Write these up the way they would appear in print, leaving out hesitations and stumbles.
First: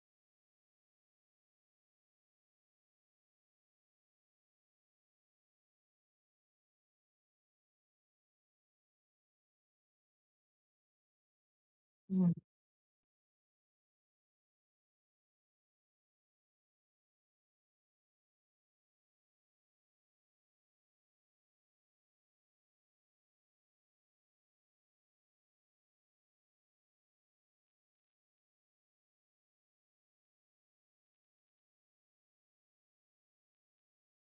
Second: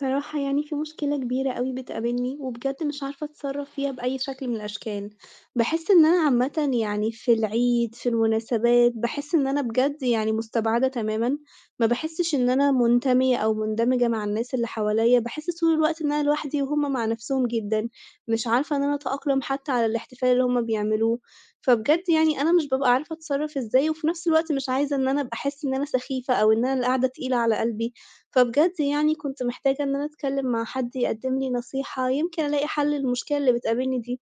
صراحة يعني في مشكلة كبيرة أوي بتقابلني، وبجد مش عارفة أتصرّف فيها بأي شكل من الأشكال، باحس إن أنا عامةً يعني في العيد، في المناسبات، باحس إن أنا بجد يعني مستبعدة تمامًا، ما إمم، باحسّش إن أنا منتمية أو مندمجة مع الناس اللي حواليّا، باحس طول الوقت إن أنا لوحدي وهُم مع نَفْسهم جدًا، مش عارفة إن أنا أتأقلم حتى على الاحتفال اللي هُم بيعملوه، فبجد يعني أنا مش بابقى عارفة أتصرّف إزاي، وفي نَفْس الوقت مش عايزة إن أنا أبقى أحس إن أنا سخيفة أو إن أنا اللي قاعدة تقيلة على قلبي، فبجد يعني كنت محتاجة إن أنا أتكلم مع حد يقدم لي نصيحة، يمكن ألاقي حل للمشكلة اللي بتقابلني دي.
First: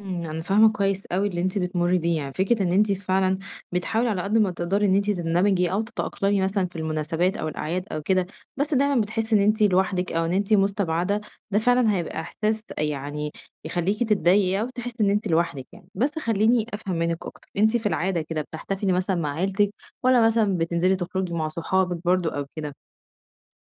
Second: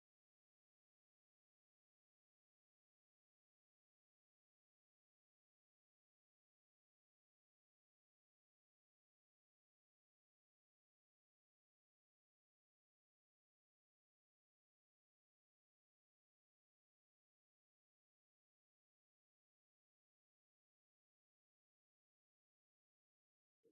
إمم، أنا فاهمة كويس أوي اللي أنتِ بتمُرّي بيه، يعني فكرة إن أنتِ فعلًا بتحاولي على قد ما تقدري إن أنتِ تندمجي أو تتأقلمي مثلًا في المناسبات أو الأعياد أو كده، بس دايمًا بتحسّي إن أنتِ لوحدِك أو إن أنتِ مستبعدة، ده فعلًا هيبقى إحساس يعني يخلّيكِ تتضايقي أو تحسّي إن أنتِ لوحدِك يعني. بس خلّيني أفهم منِّك أكتر، أنتِ في العادة كده بتحتفلي مثلًا مع عيلتِك والّا مثلًا بتنزلي تخرجي مع صحابِك برضه أو كده؟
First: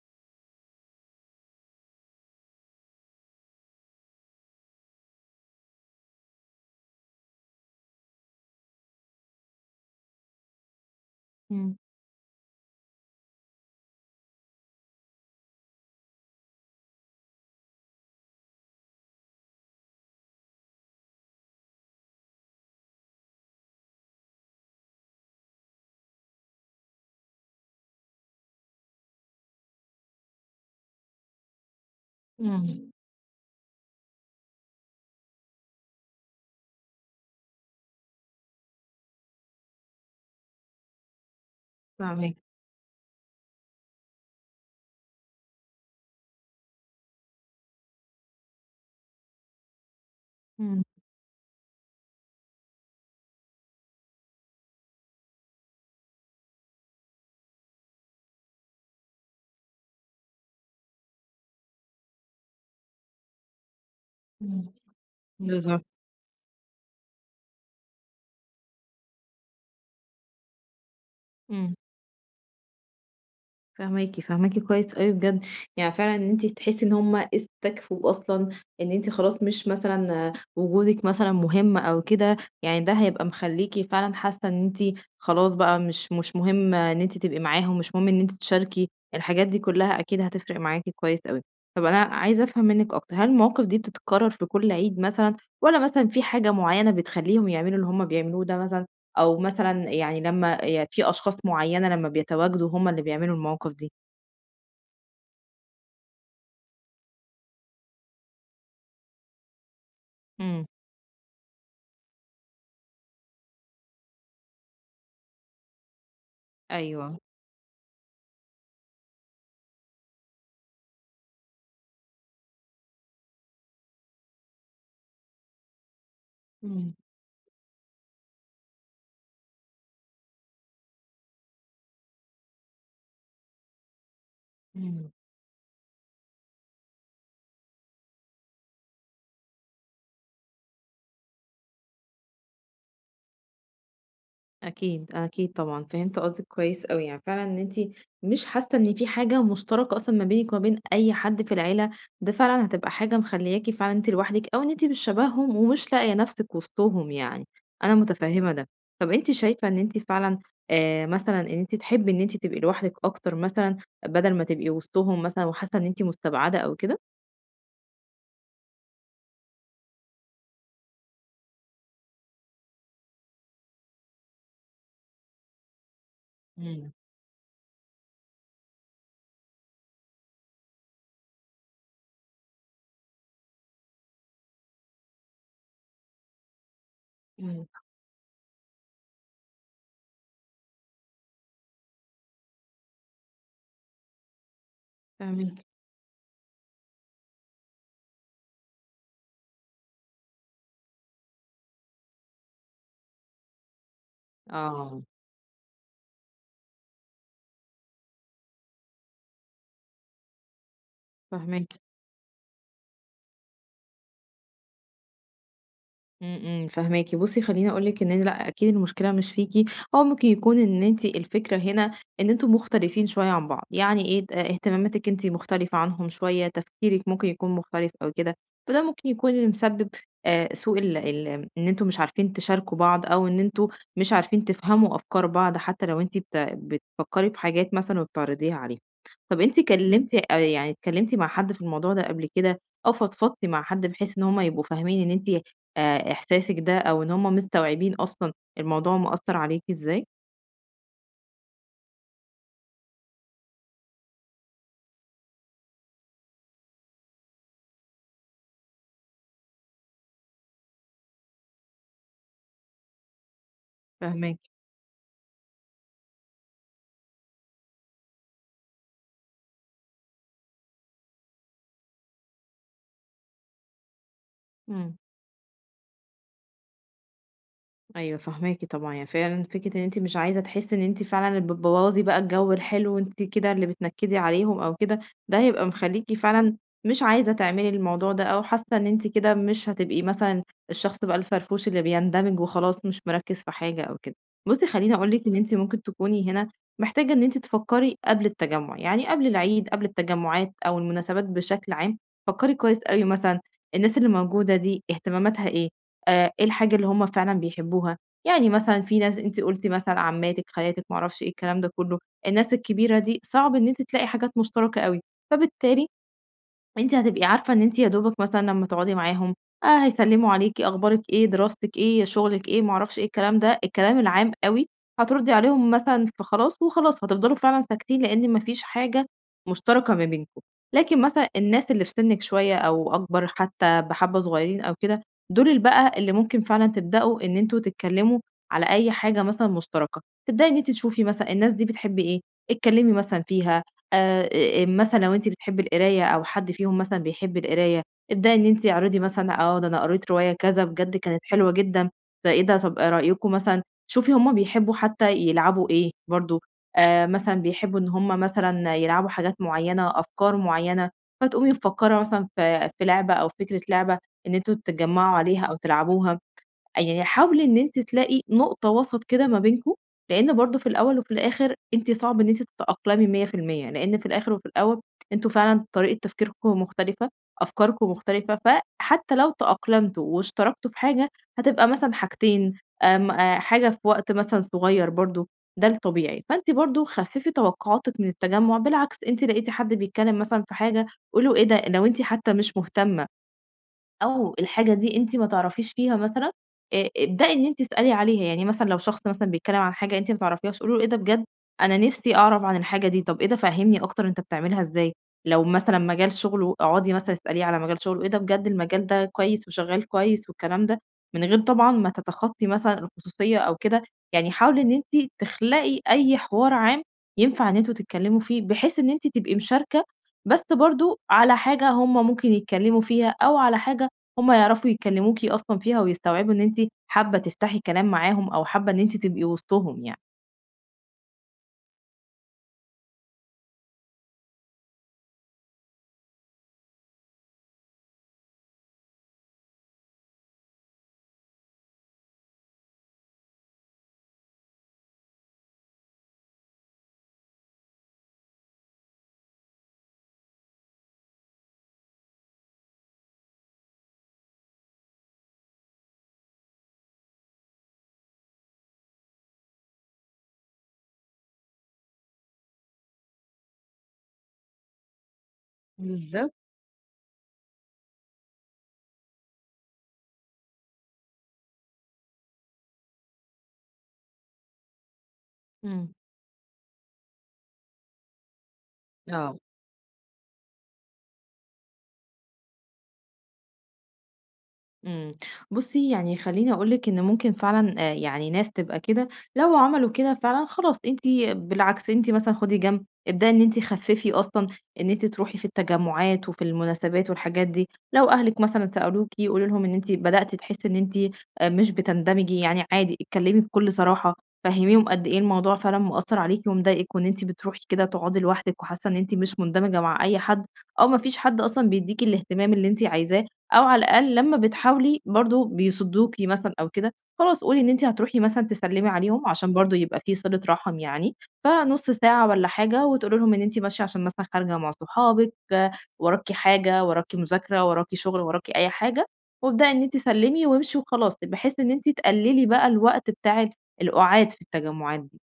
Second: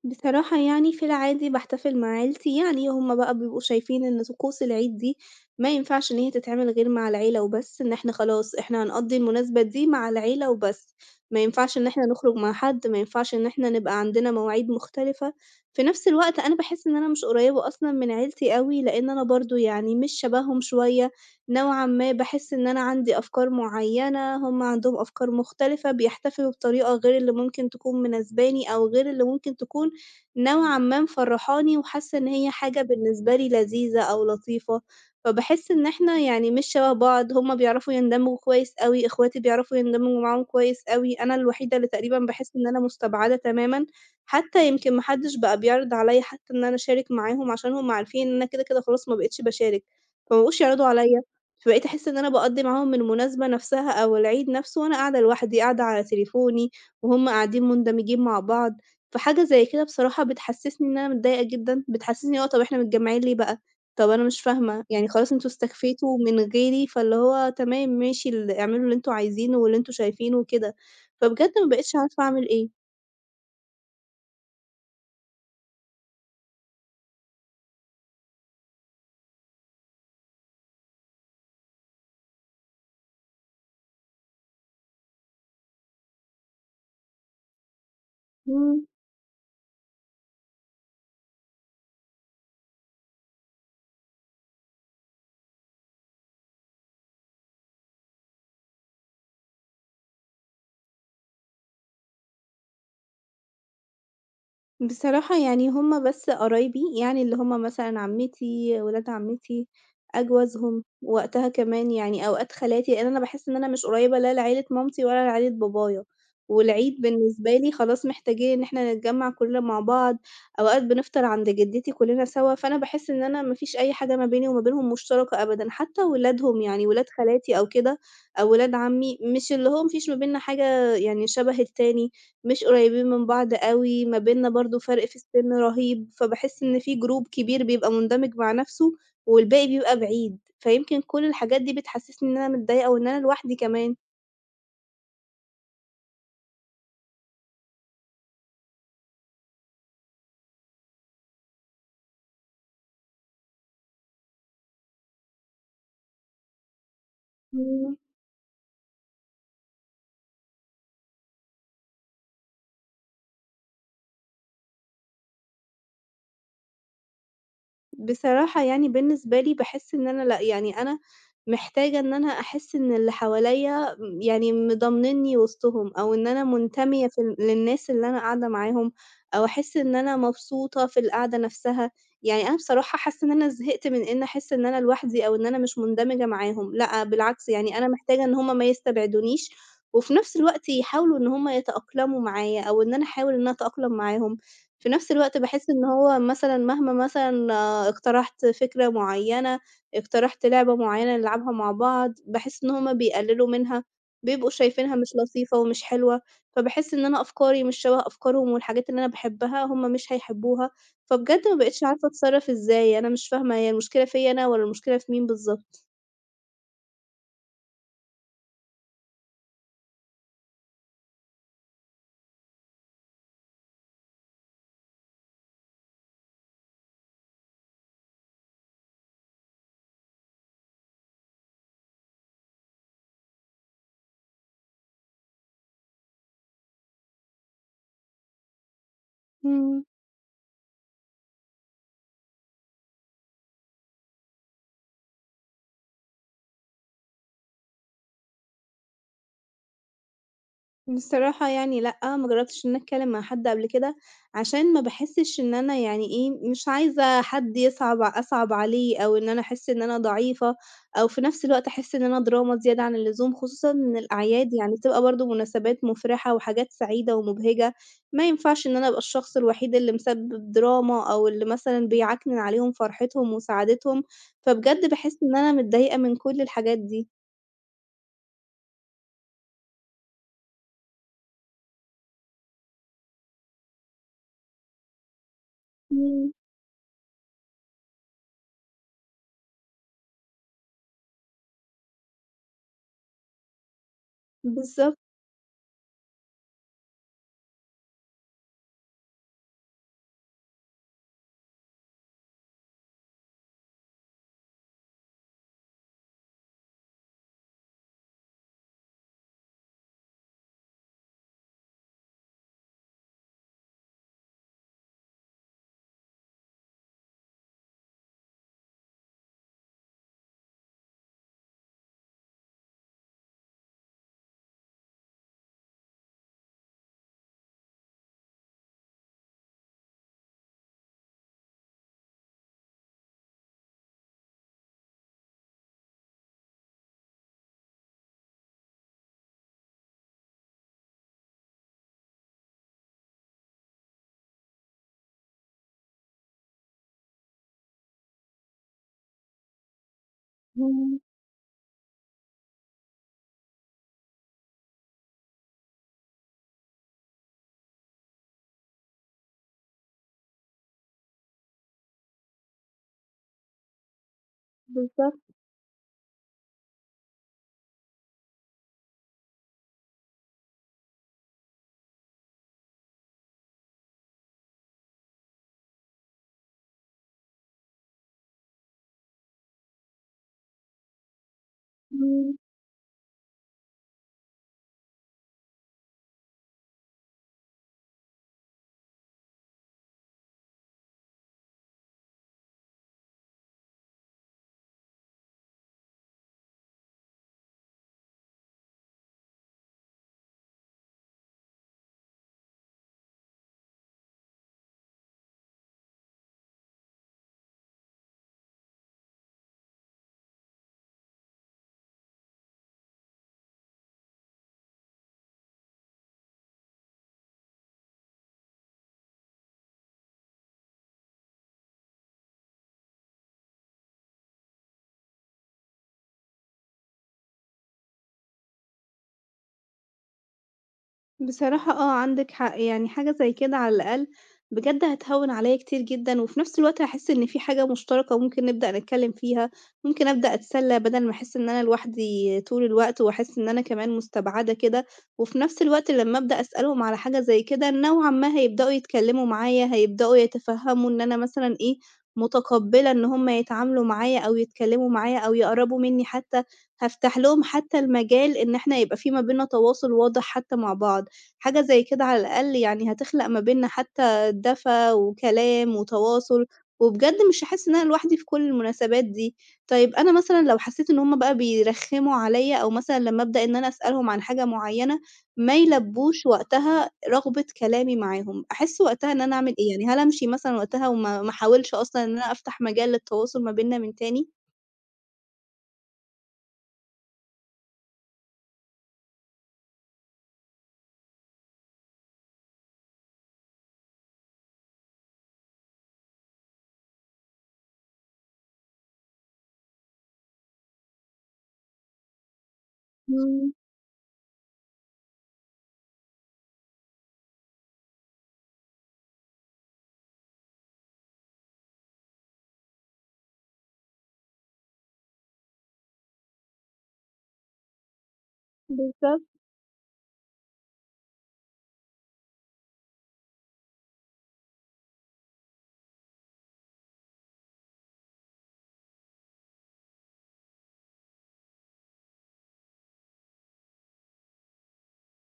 بصراحة يعني في العادي باحتفل مع عيلتي، يعني هُم بقى بيبقوا شايفين إن طقوس العيد دي ما ينفعش إن هي تتعمل غير مع العيلة وبس، إن إحنا خلاص إحنا هنقضّي المناسبة دي مع العيلة وبس، ما إمم، ينفعش إن إحنا نخرج مع حد، ما ينفعش إن إحنا نبقى عندنا مواعيد مختلفة، في نفس الوقت أنا باحس إن أنا مش قريّبة أصلًا من عيلتي أوي، لإن أنا برضه يعني مش شبههم شوية، نوعًا ما باحس إن أنا عندي أفكار معيّنة، هُم عندهم أفكار مختلفة، بيحتفلوا بطريقة غير اللي ممكن تكون مناسباني أو غير اللي ممكن تكون نوعًا ما مفرّحاني وحاسة إن هي حاجة إمم، بالنسبة لي لذيذة أو لطيفة، فباحس إن إحنا يعني مش شَبه بعض، هُم بيعرفوا يندمجوا كويس أوي، إخواتي بيعرفوا يندمجوا معاهم كويس أوي، أنا الوحيدة اللي تقريبًا فاهماكِ، باحس إن أنا مستبعدة تمامًا، حتى يمكن ما حدش بقى بيعرض عليَّ حتى إن أنا أشارك معاهم عشان هُم عارفين إن أنا كده، كده خلاص ما بقيتش باشارك، فما بقوش إمم، يعرضوا عليَّ، فبقيت أحس إن أنا باقضّي معاهم المناسبة نفسها أو العيد نفسه وأنا قاعدة لوحدي، قاعدة على تليفوني وهُم قاعدين مندمجين مع بعض. فحاجة زي كده بصراحة بتحسّسني إن أنا متضايقة جدًا، بتحسّسني طَب إحنا متجمّعين ليه بقى؟ طَب أنا مش إمم، فاهمة، يعني خلاص أنتم بالضبط، استكفيتوا من غيري، فاللي هو تمام ماشي اعملوا اللي أنتم عايزينه واللي أنتم شايفينه وكده، فبجد ما إمم. بقيتش عارفة أعمل إيه. فاهماكِ، فاهماكِ كويس أوي بجد، يعني فعلًا إن أنتِ تحسي إن هُم استكفوا أصلًا إن أنتِ خلاص مش مثلًا آه، وجودِك مثلًا مهم أو كده، يعني ده هيبقى مخلّيكِ فعلًا حاسة إن أنتِ خلاص بقى مش مهم إن أنتِ تبقي معاهم، مش مهم إن أنتِ إمم. تشاركي، الحاجات دي كلها أكيد هتفرق معاكِ كويس أوي. طب أنا عايزة أفهم منِّك أكتر، هل المواقف دي بتتكرر في كل عيد مثلًا، والّا مثلًا في حاجة معينة بتخلّيهم يعملوا اللي هُم بيعملوه ده مثلًا؟ أو مثلًا يعني لمّا ي في أشخاص معيّنة لمّا بيتواجدوا هم اللي بيعملوا المواقف دي. بصراحة يعني هم بس قرايبي، يعني اللي هم مثلًا عمّتي، ولاد عمّتي، إمم، أجوزهم، وقتها كمان يعني أوقات خالاتي، لإن أنا باحس إن أنا مش قريبة لا لعيلة مامتي ولا لعيلة بابايا، والعيد أيوه، بالنسبة لي خلاص محتاجين إن إحنا نتجمّع كلّنا مع بعض، أوقات بنفطر عند جدتي كلّنا سوا، فأنا باحس إن أنا ما فيش أي حاجة ما بيني وما بينهم مشتركة أبدًا، حتى ولادهم يعني إمم، ولاد خالاتي أو كده أو ولاد عمّي، مش اللي هو ما فيش ما بيننا حاجة يعني شبه التاني. مش قريبين من بعض أوي، ما بيننا برضه فرق إمم، في السِن رهيب، فباحس إن في group كبير بيبقى مُندمج مع نَفْسه والباقي بيبقى بعيد، فيمكن كل الحاجات دي بتحسّسني إن أنا متضايقة وإن أنا لوحدي كمان. أكيد، أكيد طبعًا، فهمت قصدِك كويس أوي، يعني فعلًا إن أنتِ مش حاسة إن في حاجة مشتركة أصلًا ما بينِك وما بين أي حد في العيلة، ده فعلًا هتبقى حاجة مخلّياكِ فعلًا أنتِ لوحدِك، أو إن أنتِ مش شبههم ومش لاقية نفسِك وسطهم يعني، أنا متفهمة ده. طب أنتِ شايفة إن أنتِ فعلًا مثلًا إن أنتِ تحبي إن أنتِ تبقي لوحدِك أكتر مثلًا، بدل ما تبقي وسطهم مثلًا وحاسة إن أنتِ مستبعدة أو كده؟ بصراحة يعني بالنسبة لي باحس إن أنا لأ، يعني أنا محتاجة إن أنا أحس إن اللي حواليّا يعني مضامنينّي وسطهم، أو إن أنا إمم، منتمية في للناس اللي أنا قاعدة معاهم، أو أحس إن أنا مبسوطة في القعدة نفسها، يعني أنا بصراحة حاسة إن أنا زهقت من إن أحس إن أنا لوحدي، أو إن أنا مش مندمجة معاهم، لأ بالعكس إمم، يعني أنا محتاجة إن هُم ما يستبعدونيش، وفي نفس الوقت يحاولوا إن هُم يتأقلموا معايا، أو إن أنا أحاول إن أنا أتأقلم معاهم. في نفس الوقت فاهماكِ، باحس إن هو مثلًا مهما مثلًا اقترحت فكرة معيّنة، اقترحت لعبة معيّنة نلعبها مع بعض، باحس إن هُم بيقللوا منها، بيبقوا شايفينها آه، مش لطيفة ومش حلوة، فباحس إن أنا أفكاري مش شبه أفكارهم والحاجات اللي أنا باحبها هُم مش هيحبوها، فبجد ما فاهماكِ. بقيتش عارفة أتصرّف إزاي، أنا مش فاهمة هي المشكلة فيّا أنا والّا المشكلة في مين بالضبط؟ إمم، إمم، فاهماكِ. بُصّي خلّيني أقول لِك إن أنا لأ، أكيد المشكلة مش فيكِ، هو ممكن يكون إن أنتِ الفكرة هنا إن أنتم مختلفين شوية عن بعض، يعني إيه ت اهتماماتِك أنتِ مختلفة عنهم شوية، تفكيرِك ممكن يكون مختلف أو كده، فده ممكن يكون اللي مسبب سوء ال ال إن أنتم مش عارفين تشاركوا بعض أو إن أنتم مش عارفين تفهموا أفكار بعض حتى لو أنتِ بت بتفكّري في حاجات مثلًا وبتعرضيها عليه. طَب أنتِ إمم. كلمتِ يعني اتكلمتِ مع حد في الموضوع ده قبل كده أو فضفضتِ مع حد بحيث إن هم يبقوا فاهمين إن أنتِ إحساسِك ده أو إن هُم مستوعبين أصلًا الموضوع مأثّر عليكِ إزاي؟ بصراحة يعني لأ، ما جرّبتش إن أنا أتكلّم مع حد قبل كده، عشان ما باحسّش إن أنا يعني إيه، مش عايزة حد أصعب عليه أو إن أنا أحس إن أنا ضعيفة، أو في نفس الوقت أحس إن أنا دراما زيادة عن اللزوم، خصوصًا إن فاهماكِ. الأعياد يعني بتبقى برضه مناسبات مُفرحة وحاجات سعيدة ومُبهجة، ما ينفعش إن أنا أبقى الشخص الوحيد اللي مسبب دراما أو اللي مثلًا بيعكنن عليهم فرحتهم وسعادتهم، فبجد إمم. باحس إن أنا متضايقة من كل الحاجات دي. أيوه فاهماكِ طبعًا، يعني فعلًا فكرة إن أنتِ مش عايزة تحسّي إن أنتِ فعلًا اللي بتبوّظي بقى الجو الحلو وأنتِ كده اللي بتنكّدي عليهم أو كده، ده هيبقى مخلّيكِ إمم، فعلًا مش عايزة تعملي الموضوع ده أو حاسة إن أنتِ كده مش هتبقي مثلًا الشخص بقى الفرفوش اللي بيندمج وخلاص مش مركّز في حاجة أو كده. بُصّي خلّيني بالضبط، أقول لِك إن أنتِ ممكن تكوني هنا محتاجة إن أنتِ تفكّري قبل التجمُّع، يعني قبل العيد، قبل التجمُّعات أو المناسبات بشكل عام، فكّري كويس أوي مثلًا الناس اللي موجودة دي اهتماماتها إيه؟ إيه الحاجة اللي هُم فعلًا بيحبوها، يعني مثلًا في ناس أنتِ قُلتِ مثلًا عمّاتِك، خالاتِك، ما أعرفش إيه الكلام ده كلّه، الناس الكبيرة دي صعب إن أنتِ تلاقي حاجات مشتركة أوي، فبالتالي أنتِ هتبقي عارفة إن أنتِ يا دوبك مثلًا لمّا تقعدي معاهم هيسلّموا عليكِ، أخبارِك إيه، دراستِك إيه، شغلِك إيه، ما أعرفش إيه، الكلام ده، الكلام العام أوي، هتردّي عليهم مثلًا فخلاص وخلاص هتفضلوا فعلًا ساكتين لإن ما فيش حاجة مشتركة ما بينكم. لكن مثلًا الناس اللي في سِنِّك شوية أو أكبر حتى بحبّة صغيرين أو كده، دول بقى اللي ممكن فعلًا تبدأوا إن أنتم تتكلّموا على أي حاجة مثلًا مشتركة، تبدئي إن أنتِ تشوفي مثلًا الناس دي بتحب إيه، اتكلّمي مثلًا فيها، مثلًا لو أنتِ بتحبّي القراية أو حد فيهم مثلًا بيحب القراية، ابدئي إن أنتِ اعرضي مثلًا آه، ده أنا قريت رواية كذا بجد إمم، كانت حلوة جدًا، ده إيه ده طَب إيه رأيكم مثلًا شوفي هم بيحبّوا حتى يلعبوا إيه برضه، مثلًا بيحبّوا إن هم مثلًا يلعبوا حاجات معيّنة، أفكار معيّنة، فتقومي مفكّرة مثلًا في لعبة أو فكرة لعبة إن أنتم تتجمّعوا بالضبط، عليها أو تلعبوها. يعني حاولي إن أنتِ تلاقي نقطة وسط كده ما بينكم، لإن برضه في الأول وفي الآخر أنتِ صعب إن أنتِ تتأقلمي 100% لإن في الآخر وفي الأول أنتم فعلًا طريقة تفكيركم مختلفة، أفكاركم مختلفة، فحتى لو تأقلمتوا واشتركتوا في حاجة هتبقى مثلًا إمم. حاجتين، آمم، حاجة في وقت مثلًا صغير برضه، ده الطبيعي، فأنتِ برضه خففي توقعاتِك من التجمُّع، بالعكس أنتِ لقيتِ حد بيتكلم مثلًا في حاجة قولي له إيه ده لو أنتِ حتى مش مهتمة. أو الحاجة دي أنتِ ما تعرفيش فيها مثلًا، ابدئي إن أنتِ اسألي عليها، يعني مثلًا لو شخص مثلًا بيتكلم عن حاجة أنتِ ما تعرفيهاش قولي له إيه ده بجد، أنا نفسي أعرف عن الحاجة دي، طب إيه ده فهّمني أكتر أنت بتعملها إزاي، لو مثلًا مجال شغله اقعدي مثلًا اسأليه على مجال شغله، إيه ده بجد المجال ده كويس وشغال كويس والكلام ده، من غير طبعًا ما تتخطي مثلًا الخصوصية أو كده، يعني حاولي إن أنتِ تخلقي أي حوار عام ينفع إن أنتم تتكلموا فيه، بحيث إن أنتِ تبقي مشاركة، بس برضه على حاجة هُم ممكن يتكلموا فيها أو على حاجة هم يعرفوا يكلموكِ أصلًا فيها ويستوعبوا إن أنتِ حابة تفتحي كلام معاهم أو حابة إن أنتِ تبقي وسطهم يعني. بصراحة عندِك حق، يعني حاجة زي كده على الأقل بجد هتهوّن عليَّ كتير جدًا، وفي نفس الوقت هاحس إن في حاجة مشتركة ممكن نبدأ نتكلم فيها، ممكن أبدأ أتسلى بدل ما أحس إن أنا لوحدي طول الوقت، وأحس إن أنا كمان مستبعدة كده، وفي نفس الوقت لمّا أبدأ أسألهم على حاجة زي كده نوعًا ما هيبدأوا يتكلموا معايا، هيبدأوا يتفهموا إن أنا مثلًا إيه، متقبلة إن هُم يتعاملوا معايا أو يتكلموا معايا أو يقربوا مني حتى، هافتح لهم حتى المجال إن إحنا يبقى في ما بيننا تواصل واضح حتى مع بعض. حاجة زي كده على الأقل يعني هتخلق ما بيننا حتى دفا وكلام بالضبط. وتواصل، وبجد مش هاحس إن أنا لوحدي في كل المناسبات دي. طيب أنا مثلًا لو حسيت إن هُم بقى بيرخّموا عليَّ أو مثلًا لمّا أبدأ إن أنا أسألهم عن حاجة معيّنة ما إمم. يلبّوش وقتها رغبة كلامي معاهم، أحس وقتها إن أنا آه. أعمل إيه؟ يعني هل أمشي مثلًا وقتها وما ما أحاولش أصلًا إن أنا أفتح مجال للتواصل ما بيننا من تاني؟ إمم. بُصّي، يعني خلّيني أقول لِك إن ممكن فعلًا يعني ناس تبقى كده، لو عملوا كده فعلًا خلاص أنتِ بالعكس أنتِ مثلًا خُدي جنب، ابدئي إن أنتِ خفّفي أصلًا إن أنتِ تروحي في التجمُّعات وفي المناسبات والحاجات دي، لو أهلِك مثلًا سألوكِ قولي لهم إن أنتِ بدأتِ تحسّي إن أنتِ مش بتندمجي، يعني عادي اتكلّمي إمم، بكل صراحة، فهّميهم قد إيه الموضوع فعلًا مأثّر عليكِ ومضايقِك وإن أنتِ بتروحي كده تقعدي لوحدِك وحاسّة إن أنتِ مش مندمجة مع أي حد أو ما فيش حد أصلًا بيدّيكِ الاهتمام اللي أنتِ عايزاه، أو على الأقل لمّا بتحاولي برضه بيصدّوكِ مثلًا أو كده، خلاص قولي إن أنتِ هتروحي مثلًا تسلّمي عليهم بالضبط. عشان برضه يبقى في صِلة رحم يعني، فنُص ساعة والّا حاجة وتقولي لهم إن أنتِ ماشية عشان مثلًا خارجة مع صحابِك، وراكِ حاجة، وراكِ مذاكرة، وراكِ شغل، وراكِ أي حاجة، وابدئي إن أنتِ سلّمي وامشي وخلاص، بحيث إن أنتِ تقلّلي بقى الوقت بتاع القُعاد في التجمُّعات دي.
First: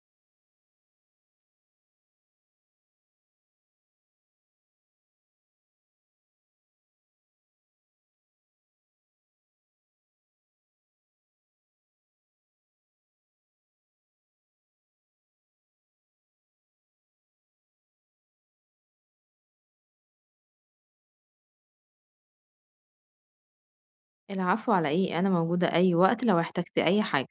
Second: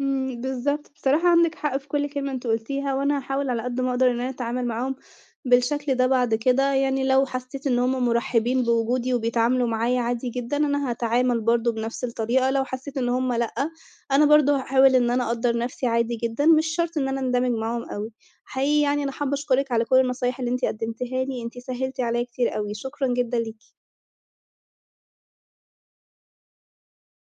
إمم، بالضبط. بصراحة عندِك حق في كل كلمة أنتِ قُلتيها، وأنا هاحاول على قد ما أقدر إن أنا أتعامل معاهم بالشكل ده بعد كده، يعني لو حسيت إن هم مُرحِّبين بوجودي وبيتعاملوا معايا عادي جدًا، أنا هاتعامل برضه بنفس الطريقة، لو حسيت إن هم لأ، أنا برضه هاحاول إن أنا أقدّر نفسي عادي جدًا، مش شرط إن أنا أندمج معاهم أوي. حقيقي يعني أنا حابة أشكرِك على كل النصايح اللي أنتِ قدّمتيها لي، أنتِ سهّلتِ عليّا كتير أوي، شكرًا جدًا ليكِ. العفو على إيه، أنا موجودة أي وقت لو احتجتِ أي حاجة.